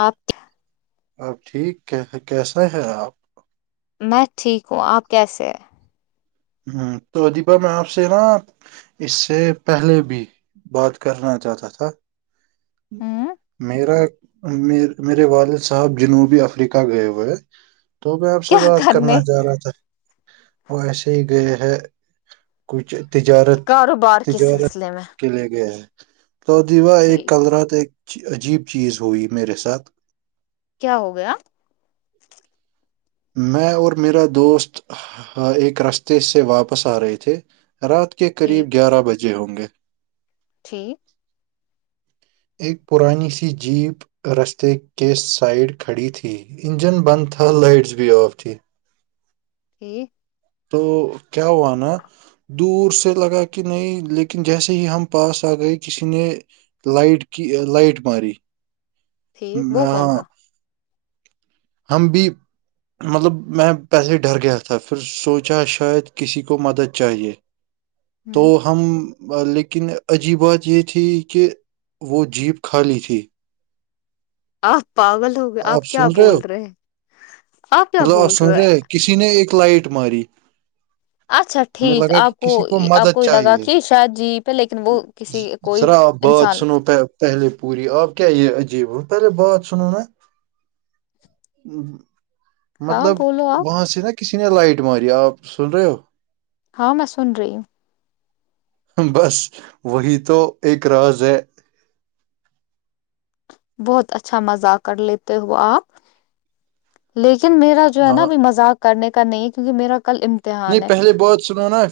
آپ اب ٹھیک کیسے ہیں آپ میں ٹھیک ہوں آپ کیسے ہیں ہ تو ادیپا میں آپ سے نا اس سے پہلے بھی بات کرنا چاہتا تھا ہ میرا میرے والد صاحب جنوبی افریقہ گئے ہوئے تو میں آپ کیا سے بات کرنے کرنا چاہ رہا تھا ویسے گئے ہے کچھ تجارت کاروبار کے تجارت سلسلے میں کے لے گیا ہے تو دیوا ایک ٹھیک کل رات ایک عجیب چیز ہوئی میرے ساتھ کیا ہو گیا میں اور میرا دوست ایک رستے سے واپس آ رہے تھے رات کے ٹھیک قریب گیارہ بجے ہوں گے ٹھیک ایک پرانی سی جیپ رستے کے سائڈ کھڑی تھی انجن بند تھا لائٹس بھی آف تھی ایک تو کیا ہوا نا دور سے لگا کہ نہیں لیکن جیسے ہی ہم پاس آ گئے کسی نے لائٹ کی لائٹ ماری ٹھیک م- وہ کون ہاں تھا ہم بھی مطلب میں پہلے ڈر گیا تھا پھر سوچا شاید کسی کو مدد چاہیے اچھا تو ہم لیکن عجیب بات یہ تھی کہ وہ جیپ کھای تھی آپ پاگل ہو گئے آپ کیا بول رہے ہیں آپ کیا مطلب بول رہے ہو سمجرے کسی نے ایک لائٹ ماری اچھا ہمیں ٹھیک لگا کہ آپ کو کسی آپ مدد کو یہ لگا چاہیے کہ شاید جی پہ لیکن وہ ز- کسی کوئی ذرا آپ بات انسان سنو پہلے پوری آپ کیا یہ عجیب پہلے بات سنو نا ہاں مطلب بولو آپ وہاں سے نا کسی نے لائٹ ماری آپ سن رہے ہو ہاں میں سن رہی ہ بس وہی تو ایک راز ہے بہت اچھا مزاق کر لیتے ہو آپ لیکن میرا جو ہے ہاں نا ابھی مذاق کرنے کا نہیں ہے کیونکہ میرا کل نہیں امتحان ہے پہلے بات سنو نا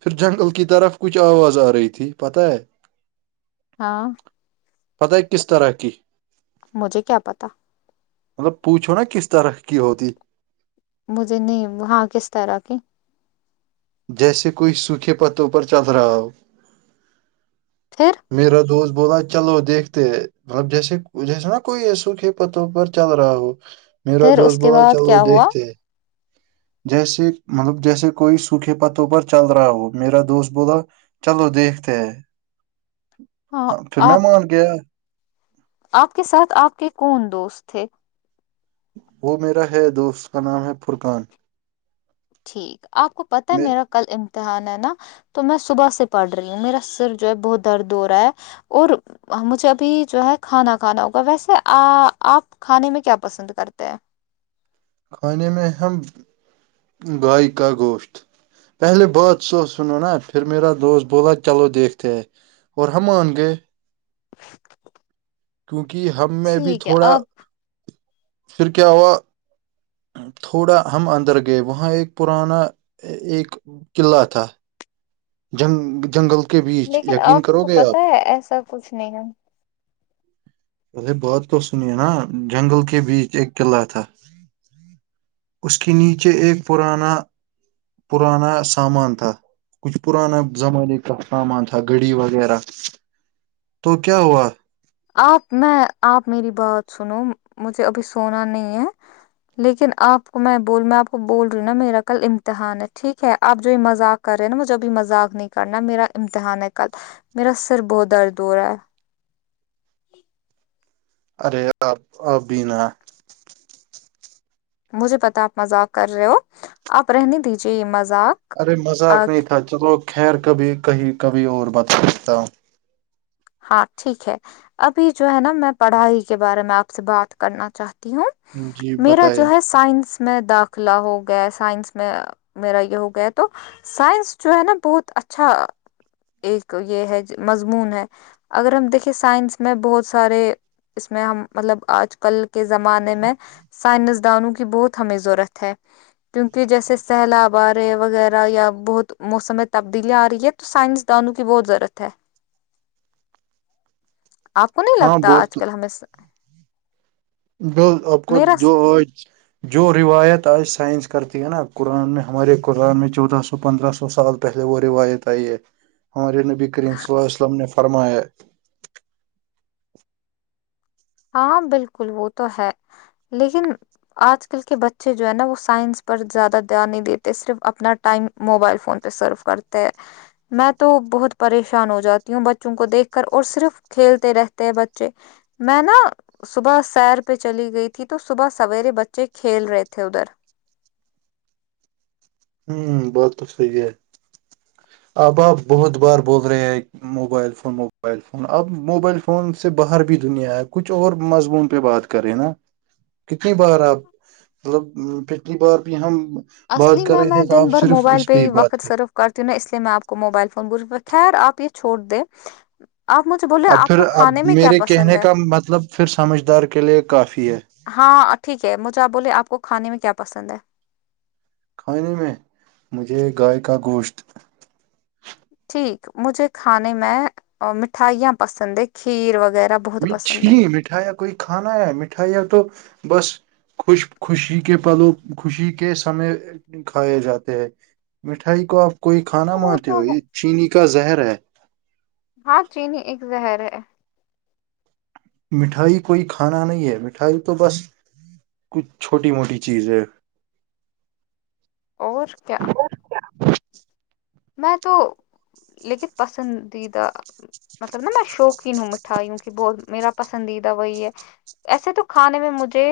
پھر جنگل کی طرف کچھ آواز آ رہی تھی پتاہ ہے ہاں پت کس طرح کی مجھے کیا پتا مطلب پوچھو نا کس طرح کی ہوتی مجھے نہیں وہاں کس طرح کی جیسے کوئی سوکھے پتوں پر چل رہا ہو پھر میرا دوست بولتا چلو دیکھتے مطلب جیسے جیسے نا کوئی سوکھے پتوں پر چل رہا ہو میرا پھر اس دوست کے بولا بعد چلو کیا ہوا دیکھتے جیس مطلب جیسے کوئی سکھے پتوں پر چل رہا ہو میرا دوست بولا چلو دیکھتے ہیں ہاں پھر میں مان کے آپ کے ساتھ آپ کے کون دوست تھے وہ میرا ہے دوست کا نام ہے فرقان ٹھیک آپ کو پتہ ہے میں میرا کل امتحان ہے نا تو میں صبح سے پڑ رہی ہوں میرا سر جو ہے بہت درد ہو رہا ہے اور مجھے ابھی جو ہے کھانا کھانا ہوگا ویسے آپ کھانے میں کیا پسند کرتے ہیں کھانے میں اہم گائے کا گوشت پہلے بہت سو سنو نا پھر میرا دوست بولا چلو دیکھتے ہیں اور ہمانون گے ایک کیونکہ ہم میں بھی تھوڑا آپ پھر کیا ہوا تھوڑا ہم اندر گئے وہاں ایک پرانا ایک قلعہ تھا جنگ جنگل کے بیچ لیکن یقین آپ کرو کو گے پت آپ ہے ایسا کچھ نہیں ہے ارے بات تو سنیے نا جنگل کے بیچ ایک قلعہ تھا اس کے نیچے ایک پرانا پرانا سامان تھا کچھ پرانا زمانے کا سامان تھا گڈی وغیرہ تو کیا ہوا آپ میں آپ میری بات سنو مجھے ابھی سونا نہیں ہے لیکن آپ کو میں بول میں آپ کو بول رہی ہوں نا میرا کل امتحان ہے ٹھیک ہے آپ جو یہ مذاق کر رہے ہیں نا مجھے ابھی مذاق نہیں کرنا میرا امتحان ہے کل میرا سر بہت درد ہو رہا ہے ایک ارے ابین مجھے پتا آپ مذاق کر رہے ہو آپ رہنے دیجیے یہ مذاق ارے مذاق نہیں تھا چلو خیر کبھی کہیں کبھی اور بتا سکتا ہوں ہاں ٹھیک ہے ابھی جو ہے نا میں پڑھائی کے بارے میں آپ سے بات کرنا چاہتا ہوں جی میرا جو بتائیے ہے سائنس میں داخلہ ہو گیا سائنس میں میرا یہ ہو گیا تو سائنس جو ہے نا بہت اچھا ایک یہ ہے مضمون ہے اگر ہم دیکھیں سائنس میں بہت سارے اس میں ہم مطلب آج کل کے زمانے میں سائنسدانوں کی بہت ہمیں ضرورت ہے کیوںونکہ جیسے سیلاب آ رہے وغیرہ یا بہت موسم تبدیلیا آ رہی ہے تو سائنس دانوں کی بہت ضرورت ہے آپ کو نہیں ہاں لگتا آج بہت کل ہمیں جو آپ کو میرا جو ہویچ جو روایت آج سائنس کرتی ہے نا قرآن میں ہمارے قرآن میں چودہ سو پندرہ سو سال پہلے وہ روایت آئی ہے ہمارے نبی کریم صلی اللہ وسلم نے فرمایا ہاں بالکل وہ تو ہے لیکن آج کل کے بچے جو ہے نا وہ سائنس پر زیادہ دھیان نہیں دیتے صرف اپنا ٹائم موبائل فون پہ سروف کرتے ہے میں تو بہت پریشان ہو جاتی ہوں بچوں کو دیکھ کر اور صرف کھیلتے رہتے ہیں بچے میں نا صبح سیر پہ چلی گئی تھی تو صبح سویرے بچے کھیل رہے تھے ادھر ہوں بہت کچھ تو یہ آپ آپ بہت بار بول رہے ہیں موبائل فون موبائل فون اب موبائل فون سے باہر بھی دنیا ہے کچھ اور مضمون پہ بات کرے نا [inaudible] کتنی بار آپ مطلب کتن بار بہ ہم بات اصلی کر میں رہے میں تھے تو دن آپ بھر صرف موبائل اس پہ ہی بات وقت کر صرف کرتی ہوں نا اس لیے میں آپ کو موبائل فون پر خیر آپ یہ چھوڑ دے آپ مجھ سے بہت اب پھر اب میرے کہنے کا مطلب پھر سمجھدار کے لیے کافی ہے ہاں ٹھیک اب مجھے آپ بولیے آپ کو کھانے میں کیا پسند ہے کھانے میں مجھے گائے کا گوشت ٹھیک مجھے کھانے میں مٹھائیاں پسند ہے کھیر وغیرہ بہت پسند چھی ہے مٹھائیا کوئی کھانا ہے مٹھائیاں تو بس خوش خوشی کے پلوں خوشی کے سمے کھائے جاتے ہیں مٹھائی کو آپ کوئی کھانا وہ مانتے تو ہو یہ چینی کا زہر ہے ہاں چینی ایک زہر ہے مٹھائی کوئی کھانا نہیں ہے مٹھائی تو بس کچھ چھوٹی موٹی چیز ہے اور کیا میں تو لیکن پسندیدہ مطلب نا میں شوقین ہوں میٹھائیوں کی بہت میرا پسندیدہ وہی ہے ایسے تو کھانے میں مجھے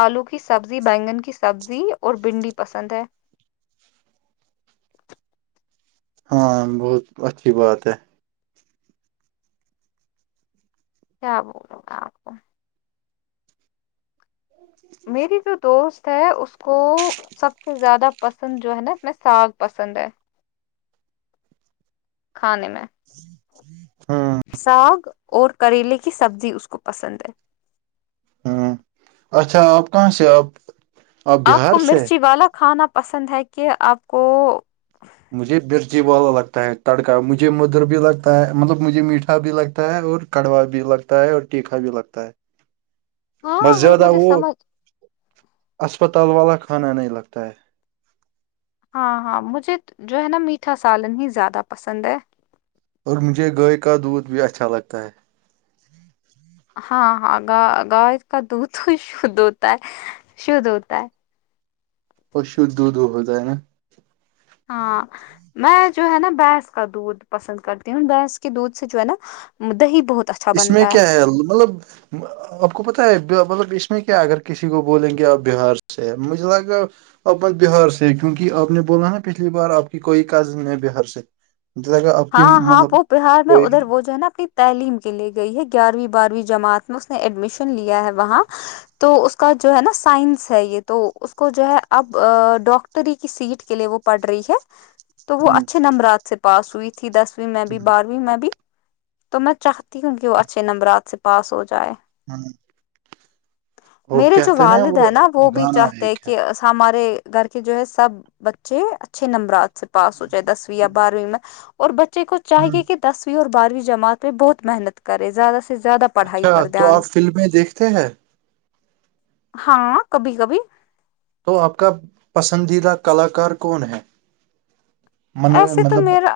آلو کی سبزی بینگن کی سبزی اور بھنڈی پسند ہے ہاں بہت اچھی بات ہے کیا بولوں آپ کو میری جو دوست اس کو سب سے زیادہ پسند جو ہے نا اس میں ساگ پسند ہے کھانے میں ہاں ساگ اور کریلے کی سبزی اس کو پسند ہے ہوں اچھا آپ کہاں سے آپ آپ بہار کو سے مرچی والا کھانا پسند ہے کہ آپ کو مجھے مرچی والا لگتا ہے تڑکا مجھے مزیدار بھی لگتا ہے مطلب مجھے میٹھا بھی لگتا ہے اور کڑوا بھی لگتا ہے اور تیکھا بھی لگتا ہے [unintelligible] بس زیادہ مجھے وہ سمجھ اسپتال والا کھانا نہیں لگتا ہے ہاں ہاں مجھے جو ہے نا میٹھا سالن ہی زیادہ پسند ہے اور مجھے گائے کا دودھ بھی اچھا لگتا ہے ہاں ہاں گ گائے کا دودھ تو شدھ ہوتا ہے شدھ ہوتا ہے اور شدھ دودھ ہوتا ہے نا ہاں میں جو ہے نا بھینس کا دودھ پسند کرتی ہوں بھینس کے دودھ سے جو ہے نا دی بہت اچھا اس میں کیا ہے مطلب آپ کو پتہ ہے مطلب اس میں کیا اگر کسی کو بولیں گے آ بہار سے مجھے لگا اب م بہار سے کیونکہ آپ نے بولا نا پچھلی بار آپ کی کوئی کزن ہے بہار سے [unintelligible] ہاں ہاں مطلب وہ بہار میں کوئی ادھر وہ جو ہے نا اپنی تعلیم کے لیے گئی ہے گیارہویں بارہویں جماعت میں اس نے ایڈمیشن لیا ہے وہاں تو اس کا جو ہے نا سائنس ہے یہ تو اس کو جو ہے اب ڈاکٹر ری کی سیٹ کے لیے وہ پڑ رہی ہے تو وہ اچھے ہ نمبرات سے پاس ہوئی تھی دسویں میں ہ بھی بارہویں میں بھی تو میں چاہتی ہوں کہ وہ اچھے نمبرات سے پاس ہو جائے ہاں وہ میرے جو کہتے والد ہیں نا وہ بھی گانا چاہتے ہیں ایک ہے کہ ہمارے گھر کے جو ہے سب بچے اچھے نمبرات سے پاس ہو جائے دسویں یا بارہویں میں اور بچے کو ہ چاہیے کہ دسویں اور بارہویں جماع پہ بہت محنت کرے زیادہ سے زیادہ پڑھائی اچھا پر تو دھیان آپ فلمیں دیکھتے ہیں ہاں کبھی کبھی تو آپ کا پسندیدہ کلاکار کون ہے من ایسے تو مطلب میرا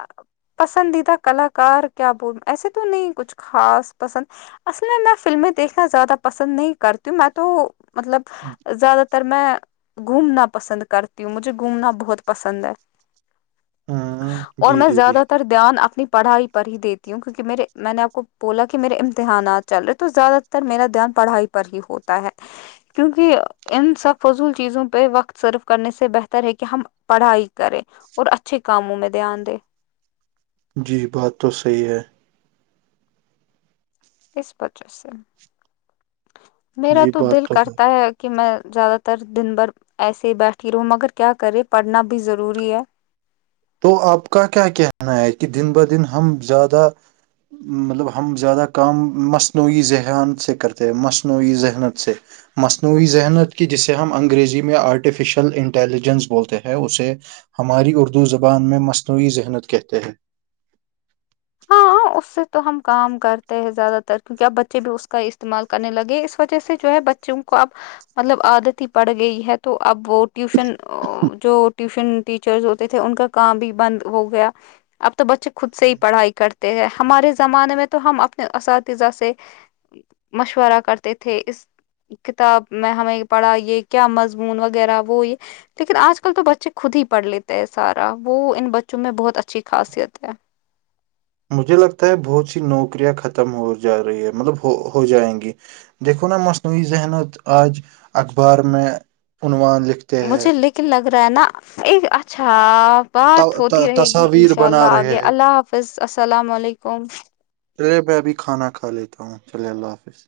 پسندیدہ کلاکار کیا بول ایسے تو نہیں کچھ خاص پسند اصل میں میں فلمیں دیکھنا زیادہ پسند نہیں کرتی ہوں میں تو مطلب ہوں زیادہ تر میں گھومنا پسند کرتی ہوں مجھے گھومنا بہت پسند ہے ہاں اور میں زیادہ تر دھیان اپنی پڑھائی پر ہی دیتی ہوں کیونکہ میرے میں نے آپ کو بولا کہ میرے امتحانات چل رہے تو زیادہ میرا دھیان پڑھائی پر ہی ہوتا ہے کیونکہ ان سب فضول چیزوں پہ وقت سرو کرنے سے بہتر ہے کہ ہم پڑھائی کرے اور اچھے کاموں میں دھیان دے جی بات تو صحیح ہے اس وجہ سے میرا تو دل کرتا ہے کہ میں زیادہ تر دن بھر ایسے ہی بیٹھی رہوں مگر کیا کرے پڑھنا بھی ضروری ہے تو آپ کا کیا کہنا ہے کہ دن دن ہم زیادہ مطلب ہم زیادہ کام مصنوعی ذہان سے کرتے ہیں مصنوعی ذہنت سے مصنوعی ذہنت کی جسے ہم انگریزی میں آرٹیفیشیل انٹیلیجنس بولتے ہیں اسے ہماری اردو زبان میں مصنوعی ذہنت کہتے ہیں ہاں اس سے تو ہم کام کرتے ہیں زیادہ تر کیونکہ اب بچے بھی اس کا استعمال کرنے لگے اس وجہ سے جو ہے بچے کو اب مطلب عادت ہی پڑ گئی ہے تو اب وہ ٹیوشن جو ٹیوشن ٹیچر ہوتے تھے ان کا کام بھی بند ہو گیا اب تو بچے خود سے ہی پڑھائی کرتے ہیں ہمارے زمانے میں تو ہم اپنے اساتذہ سے مشورہ کرتے تھے اس کتاب میں ہمیں پڑھا یہ کیا مضمون وغیرہ وہ یہ لیکن آج کل تو بچے خود ہی پڑھ لیتے ہیں سارا وہ ان بچوں میں بہت اچھی خاصیت ہے مجھے لگتا ہے بہت سی نوکریاں ختم ہو جا رہی ہے مطلب ہو ہو جائیں گی دیکھو نا مصنوعی ذحنت آج اخبار میں عنوان ہیں مجھے لیکن لگ رہا ہے نا ایک اچھا بات ت- ہوتی ت- رہے گی تصاویر انشاء بنا اللہ رہے آگے ہیں اللہ حافظ السلام علیکم چلیے میں ابھی کھانا کھا لیتا ہوں چلے اللہ حافظ